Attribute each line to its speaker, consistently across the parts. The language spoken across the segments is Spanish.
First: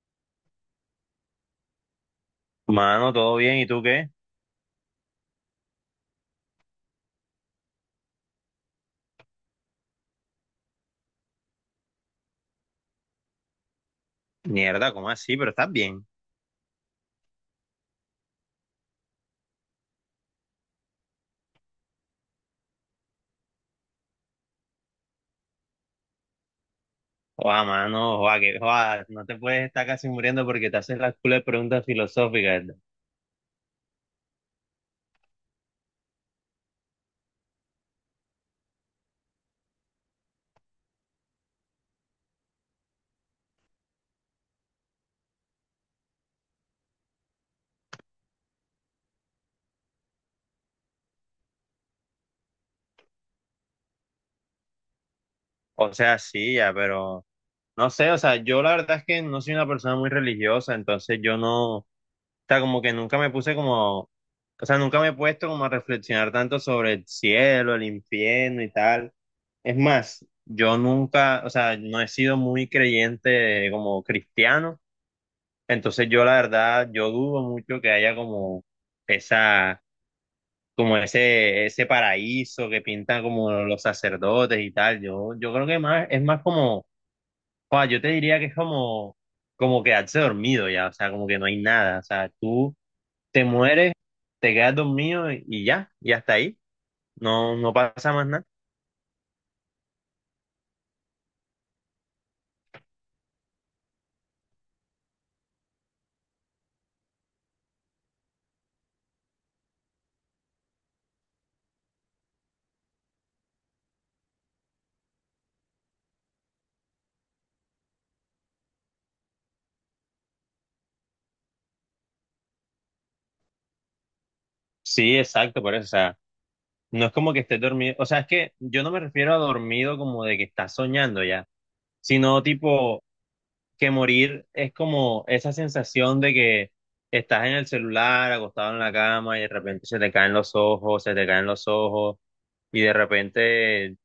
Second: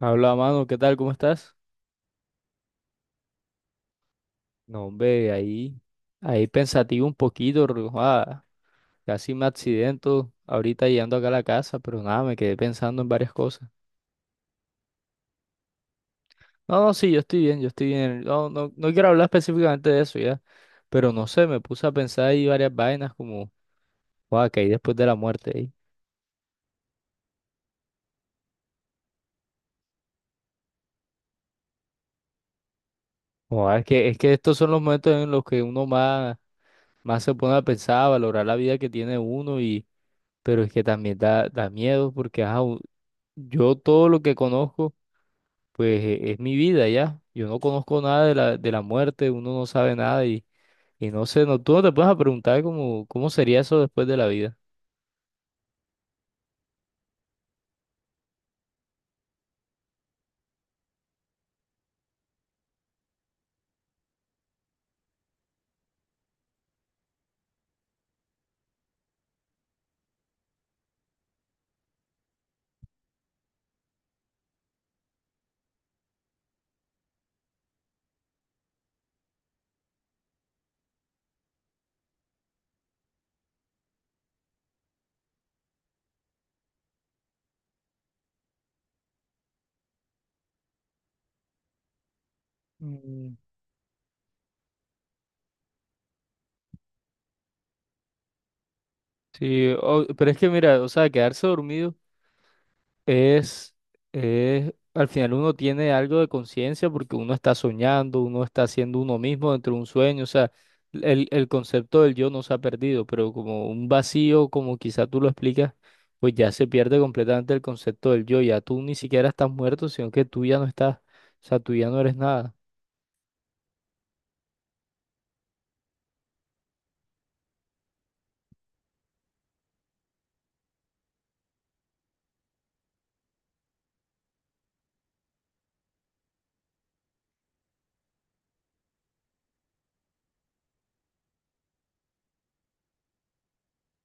Speaker 1: Habla, mano, ¿qué tal? ¿Cómo estás?
Speaker 2: Mano, todo bien, ¿y tú qué?
Speaker 1: No, hombre, ahí, ahí pensativo un poquito, casi me accidento ahorita llegando acá a la casa, pero nada, me quedé pensando en varias cosas.
Speaker 2: Mierda, ¿cómo así? Pero estás bien.
Speaker 1: No, no, sí, yo estoy bien, yo estoy bien. No, no, no quiero hablar específicamente de eso ya, pero no sé, me puse a pensar ahí varias vainas como, wow, que hay después de la muerte ahí.
Speaker 2: Joa, mano, joa, que, joa, no te puedes estar casi muriendo porque te haces las culas preguntas filosóficas.
Speaker 1: Guau, es que estos son los momentos en los que uno más se pone a pensar, a valorar la vida que tiene uno y, pero es que también da miedo porque, yo todo lo que conozco. Pues es mi vida ya. Yo no conozco nada de la muerte, uno no sabe nada y, y no sé, no, tú no te puedes preguntar cómo, cómo sería eso después de la vida.
Speaker 2: O sea, sí, ya, pero no sé, o sea, yo la verdad es que no soy una persona muy religiosa, entonces yo no, o sea, como que nunca me puse como, o sea, nunca me he puesto como a reflexionar tanto sobre el cielo, el infierno y tal. Es más, yo nunca, o sea, no he sido muy creyente como cristiano. Entonces yo la verdad, yo dudo mucho que haya como esa, como ese paraíso que pintan como los sacerdotes y tal. Yo creo que más, es más como, joa, yo te diría que es como, como quedarse dormido ya, o sea, como que no hay nada. O sea, tú
Speaker 1: Mm.
Speaker 2: te mueres, te quedas dormido y ya, y hasta ahí. No pasa más nada.
Speaker 1: Sí, pero es que mira, o sea, quedarse dormido. Es, al final uno tiene algo de conciencia porque uno está soñando, uno está siendo uno mismo dentro de un sueño, o sea, el concepto del yo no se ha perdido, pero como un vacío, como quizá tú lo explicas, pues ya se pierde completamente el concepto del yo, ya tú ni siquiera estás muerto, sino que tú ya no estás, o sea, tú ya no eres nada,
Speaker 2: Sí, exacto, por eso, o sea, no es como que estés dormido, o sea, es que yo no me refiero a dormido como de que estás soñando ya, sino tipo que morir es como esa sensación de que estás en el celular, acostado en la cama y de repente se te caen los ojos, se te caen los ojos y de repente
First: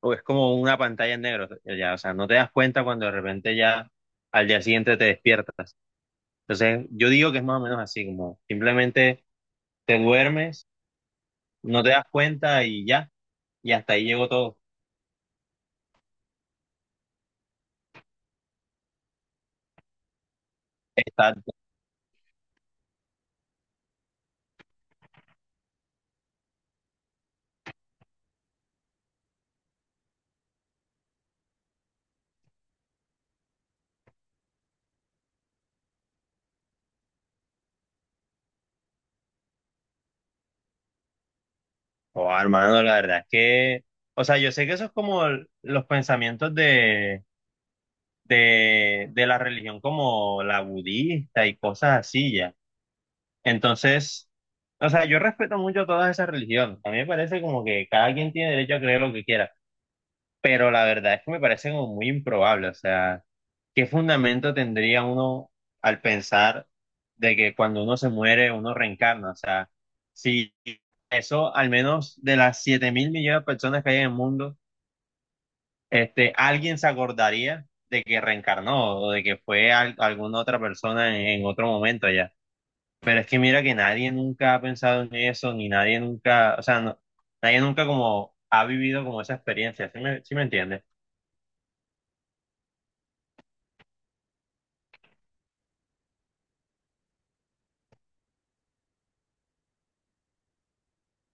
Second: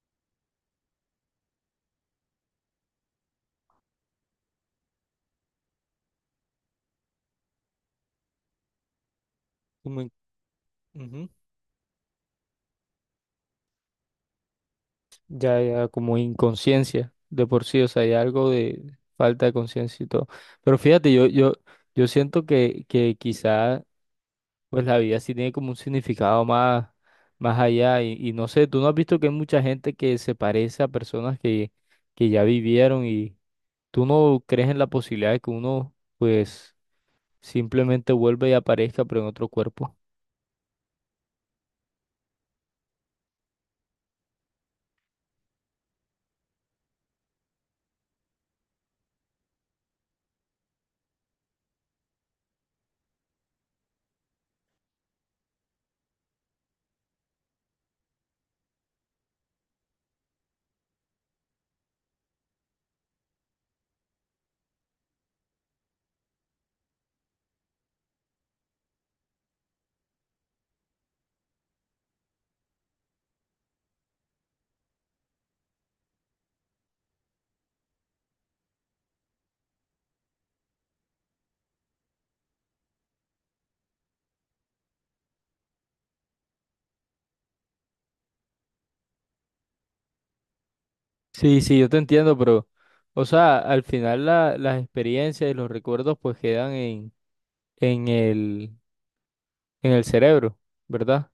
Speaker 2: o es como una pantalla en negro, ya, o sea, no te das cuenta cuando de repente ya al día siguiente te despiertas. Entonces, yo digo que es más o menos así, como simplemente te
Speaker 1: como
Speaker 2: duermes,
Speaker 1: ujú.
Speaker 2: no te das cuenta y ya, y hasta ahí llegó todo.
Speaker 1: Ya, ya como inconsciencia de por sí, o sea, hay algo de falta de conciencia y todo. Pero fíjate, yo,
Speaker 2: Está,
Speaker 1: yo, yo siento que quizá pues la vida sí tiene como un significado más, más allá y no sé, ¿tú no has visto que hay mucha gente que se parece a personas que ya vivieron y tú no crees en la posibilidad de que uno pues simplemente vuelva y aparezca pero en otro cuerpo?
Speaker 2: oh, hermano, la verdad es que, o sea, yo sé que eso es como los pensamientos de la religión como la budista y cosas así ya. Entonces, o sea, yo respeto mucho todas esas religiones. A mí me parece como que cada quien tiene derecho a creer lo que quiera, pero la verdad es que me parece como muy improbable. O sea, ¿qué fundamento tendría uno al pensar de que cuando uno se muere, uno reencarna? O sea, si eso al menos de las 7.000 millones de personas que hay en el mundo, este, alguien se acordaría de que reencarnó o de que fue alguna otra persona en otro momento ya. Pero es que mira que nadie nunca ha pensado en eso, ni nadie nunca, o sea, nadie nunca como ha vivido como esa experiencia, sí me entiendes?
Speaker 1: Sí, sí, yo te entiendo, pero o sea, al final las experiencias y los recuerdos pues quedan en el, en el cerebro, ¿verdad?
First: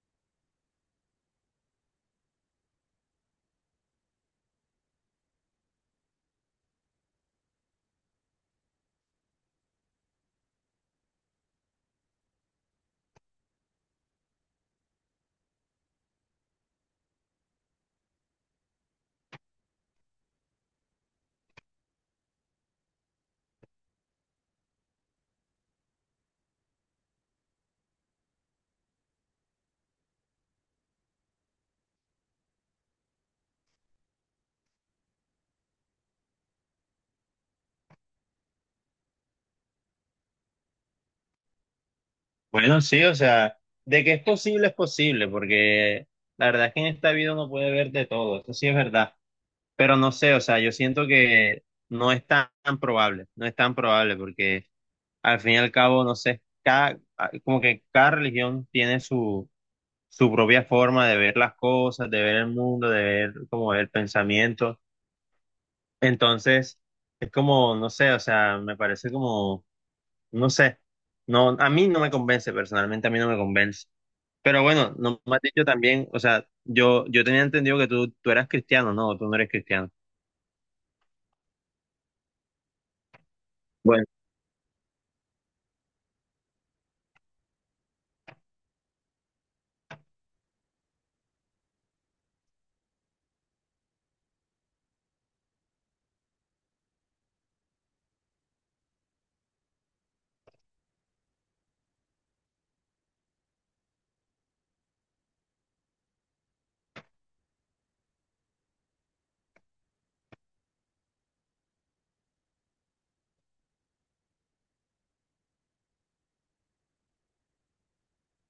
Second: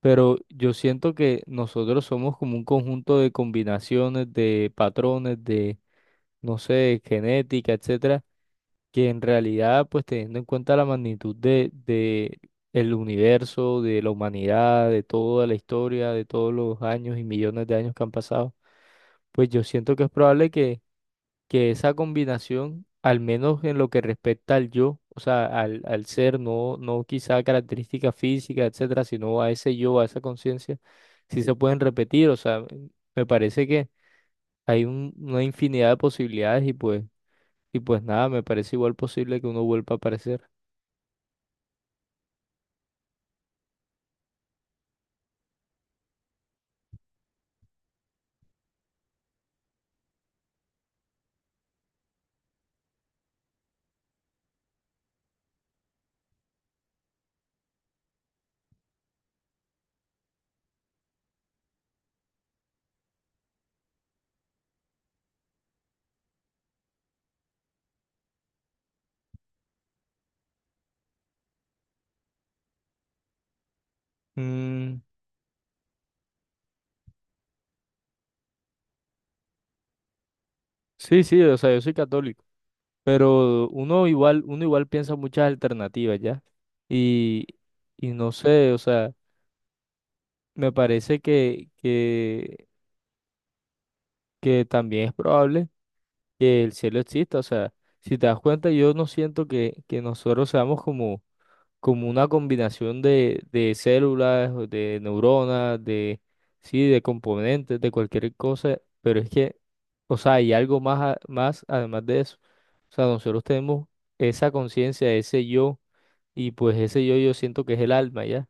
Speaker 1: Pero yo siento que nosotros somos como un conjunto de combinaciones, de patrones, de no sé, genética, etcétera, que en realidad, pues teniendo en cuenta la magnitud de el universo, de la humanidad, de toda la historia, de todos los años y millones de años que han pasado, pues yo siento que es probable que esa combinación, al menos en lo que respecta al yo, o sea, al, al ser, no, no quizá a características físicas, etcétera, sino a ese yo, a esa conciencia, sí se pueden repetir, o sea, me parece que hay una infinidad de posibilidades y pues nada, me parece igual posible que uno vuelva a aparecer.
Speaker 2: Bueno, sí, o sea, de que es posible, porque la verdad es que en esta vida uno puede ver de todo, eso sí es verdad. Pero no sé, o sea, yo siento que no es tan, tan probable, no es tan probable, porque al fin y al cabo, no sé, cada, como que cada religión tiene su, su propia forma de ver las cosas, de ver el mundo, de ver como el pensamiento. Entonces, es como, no sé, o sea, me parece como, no sé, no, a mí no me convence, personalmente a mí no me convence. Pero bueno,
Speaker 1: Mm,
Speaker 2: no me has dicho también, o sea, yo tenía entendido que tú eras cristiano, no, tú no eres cristiano.
Speaker 1: sí, sí, o sea, yo soy católico, pero
Speaker 2: Bueno,
Speaker 1: uno igual piensa muchas alternativas, ¿ya? Y, y no sé, o sea, me parece que también es probable que el cielo exista, o sea, si te das cuenta, yo no siento que nosotros seamos como como una combinación de células, o de neuronas, de, sí, de componentes, de cualquier cosa, pero es que, o sea, hay algo más, más además de eso. O sea, nosotros tenemos esa conciencia, ese yo, y pues ese yo siento que es el alma, ¿ya?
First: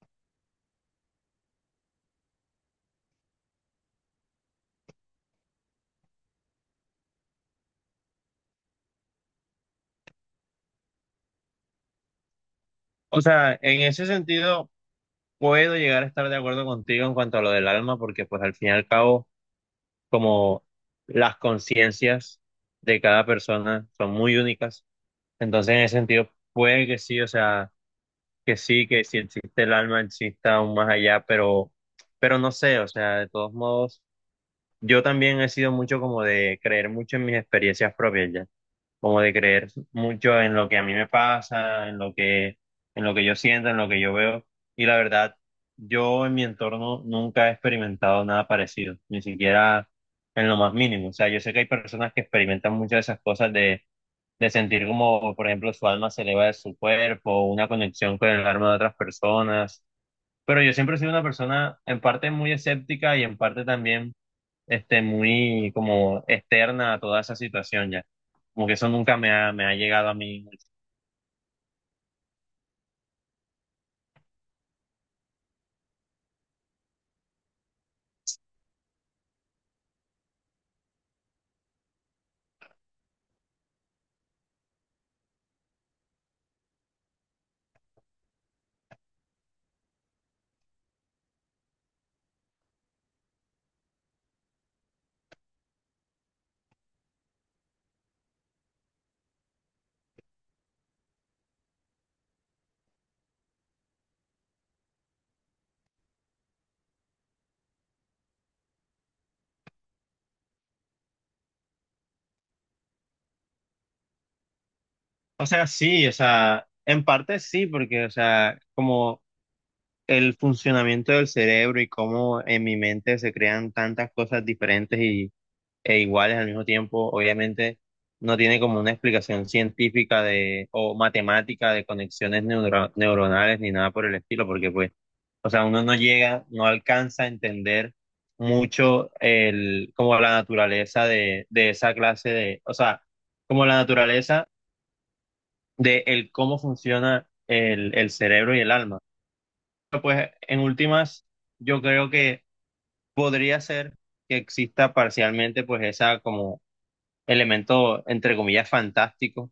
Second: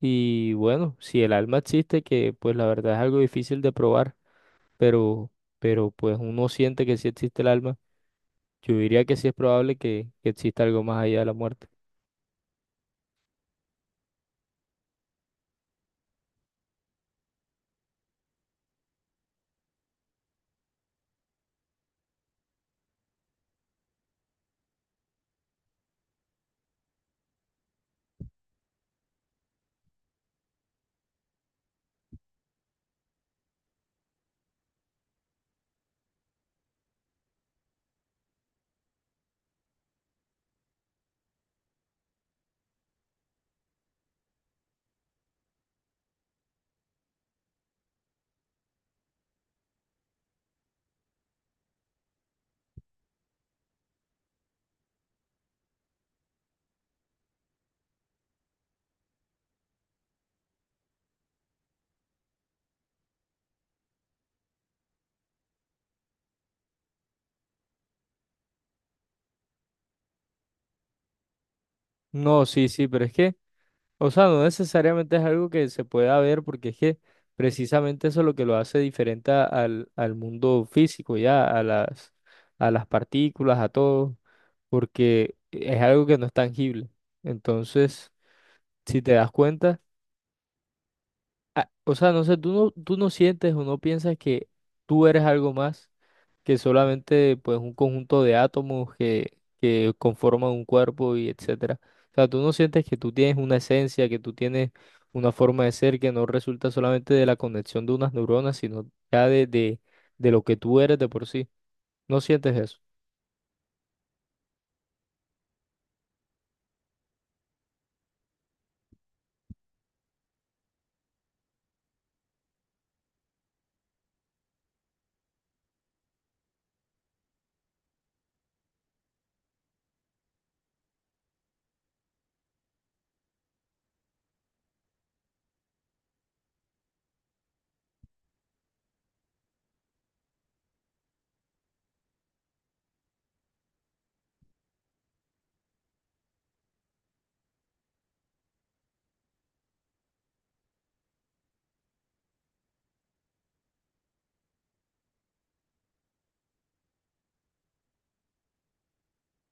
Speaker 1: Y bueno, si el alma existe, que pues la verdad es algo difícil de probar, pero, pero pues uno siente que sí existe el alma, yo diría que sí es probable que exista algo más allá de la muerte.
Speaker 2: o sea, en ese sentido puedo llegar a estar de acuerdo contigo en cuanto a lo del alma, porque pues al fin y al cabo como las conciencias de cada persona son muy únicas. Entonces, en ese sentido, puede que sí, o sea, que sí, que si existe el alma, exista aún más allá, pero no sé, o sea, de todos modos, yo también he sido mucho como de creer mucho en mis experiencias propias, ya como de creer mucho en lo que a mí me pasa, en lo que yo siento, en lo que yo veo. Y la verdad, yo en mi entorno nunca he experimentado nada parecido, ni siquiera en lo más mínimo. O sea, yo sé que hay personas que experimentan muchas de esas cosas de sentir como, por ejemplo, su alma se eleva de su cuerpo, una conexión con el alma de otras personas. Pero yo siempre he sido una persona en parte muy escéptica y en parte también este, muy como externa a toda esa situación ya. Como que eso nunca me ha, me ha llegado a mí mucho.
Speaker 1: No, sí, sí, pero es que... O sea, no necesariamente es algo que se pueda ver porque es que precisamente eso es lo que lo hace diferente al, al mundo físico, ya, a las partículas, a todo, porque es algo que no es tangible. Entonces, si te das cuenta, o sea, no sé, tú no, ¿tú no sientes o no piensas que tú eres algo más, que solamente pues un conjunto de átomos que conforman un cuerpo y etcétera? O sea, ¿tú no sientes que tú tienes una esencia, que tú tienes una forma de ser que no resulta solamente de la conexión de unas neuronas, sino ya de lo que tú eres de por sí? ¿No sientes eso?
Speaker 2: O sea, sí, o sea, en parte sí, porque, o sea, como el funcionamiento del cerebro y cómo en mi mente se crean tantas cosas diferentes y, e iguales al mismo tiempo, obviamente no tiene como una explicación científica de, o matemática de conexiones neuronales ni nada por el estilo, porque pues o sea, uno no llega, no alcanza a entender mucho el, como la naturaleza de esa clase de, o sea, como la naturaleza de el cómo funciona el cerebro y el alma. Pero, pues en últimas, yo creo que podría ser que exista parcialmente pues esa como elemento, entre comillas, fantástico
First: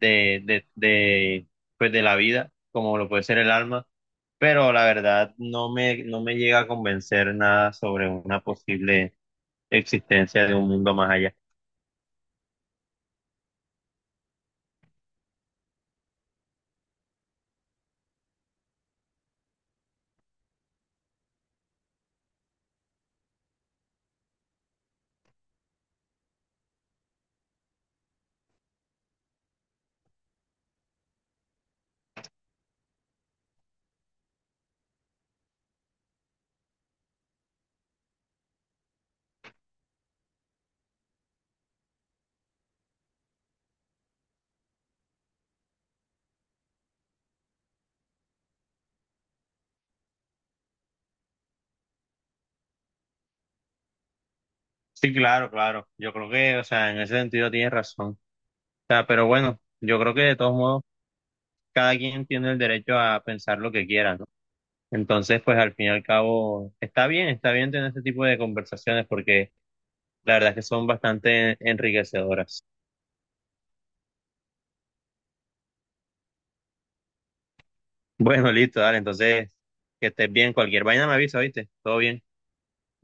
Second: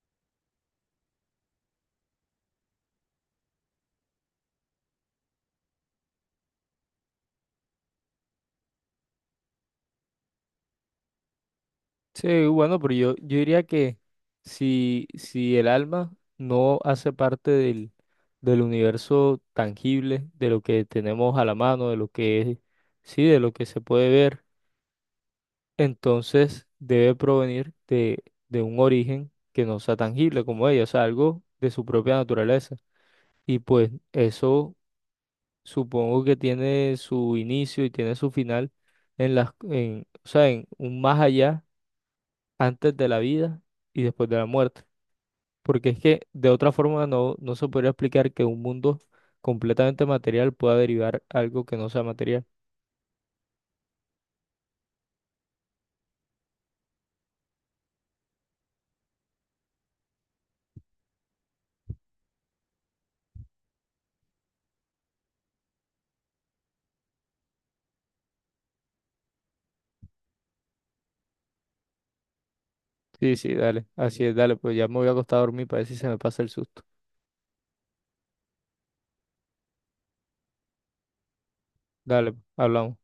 Speaker 2: de pues de la vida, como lo puede ser el alma, pero la verdad no me, no me llega a convencer nada sobre una posible existencia de un mundo más allá.
Speaker 1: Sí, bueno, pero yo diría que si, si el alma no hace parte del, del universo tangible, de lo que tenemos a la mano, de lo que es, sí, de lo que se puede ver, entonces debe provenir de un origen que no sea tangible como ella, o sea, algo de su propia naturaleza. Y pues eso supongo que tiene su inicio y tiene su final en las, en, o sea, en un más allá antes de la vida y después de la muerte. Porque es que de otra forma no, no se podría explicar que un mundo completamente material pueda derivar algo que no sea material.
Speaker 2: Sí, claro, claro, yo creo que, o sea, en ese sentido tienes razón. O sea, pero bueno, yo creo que de todos modos, cada quien tiene el derecho a pensar lo que quiera, ¿no? Entonces, pues al fin y al cabo, está bien tener este tipo de conversaciones porque la verdad es que son bastante enriquecedoras.
Speaker 1: Sí, sí, dale, así es, dale, pues ya me voy a acostar a dormir para ver si se me pasa el susto.
Speaker 2: Bueno, listo, dale. Entonces, que estés bien. Cualquier vaina me avisa, ¿viste? Todo bien.
Speaker 1: Dale, hablamos.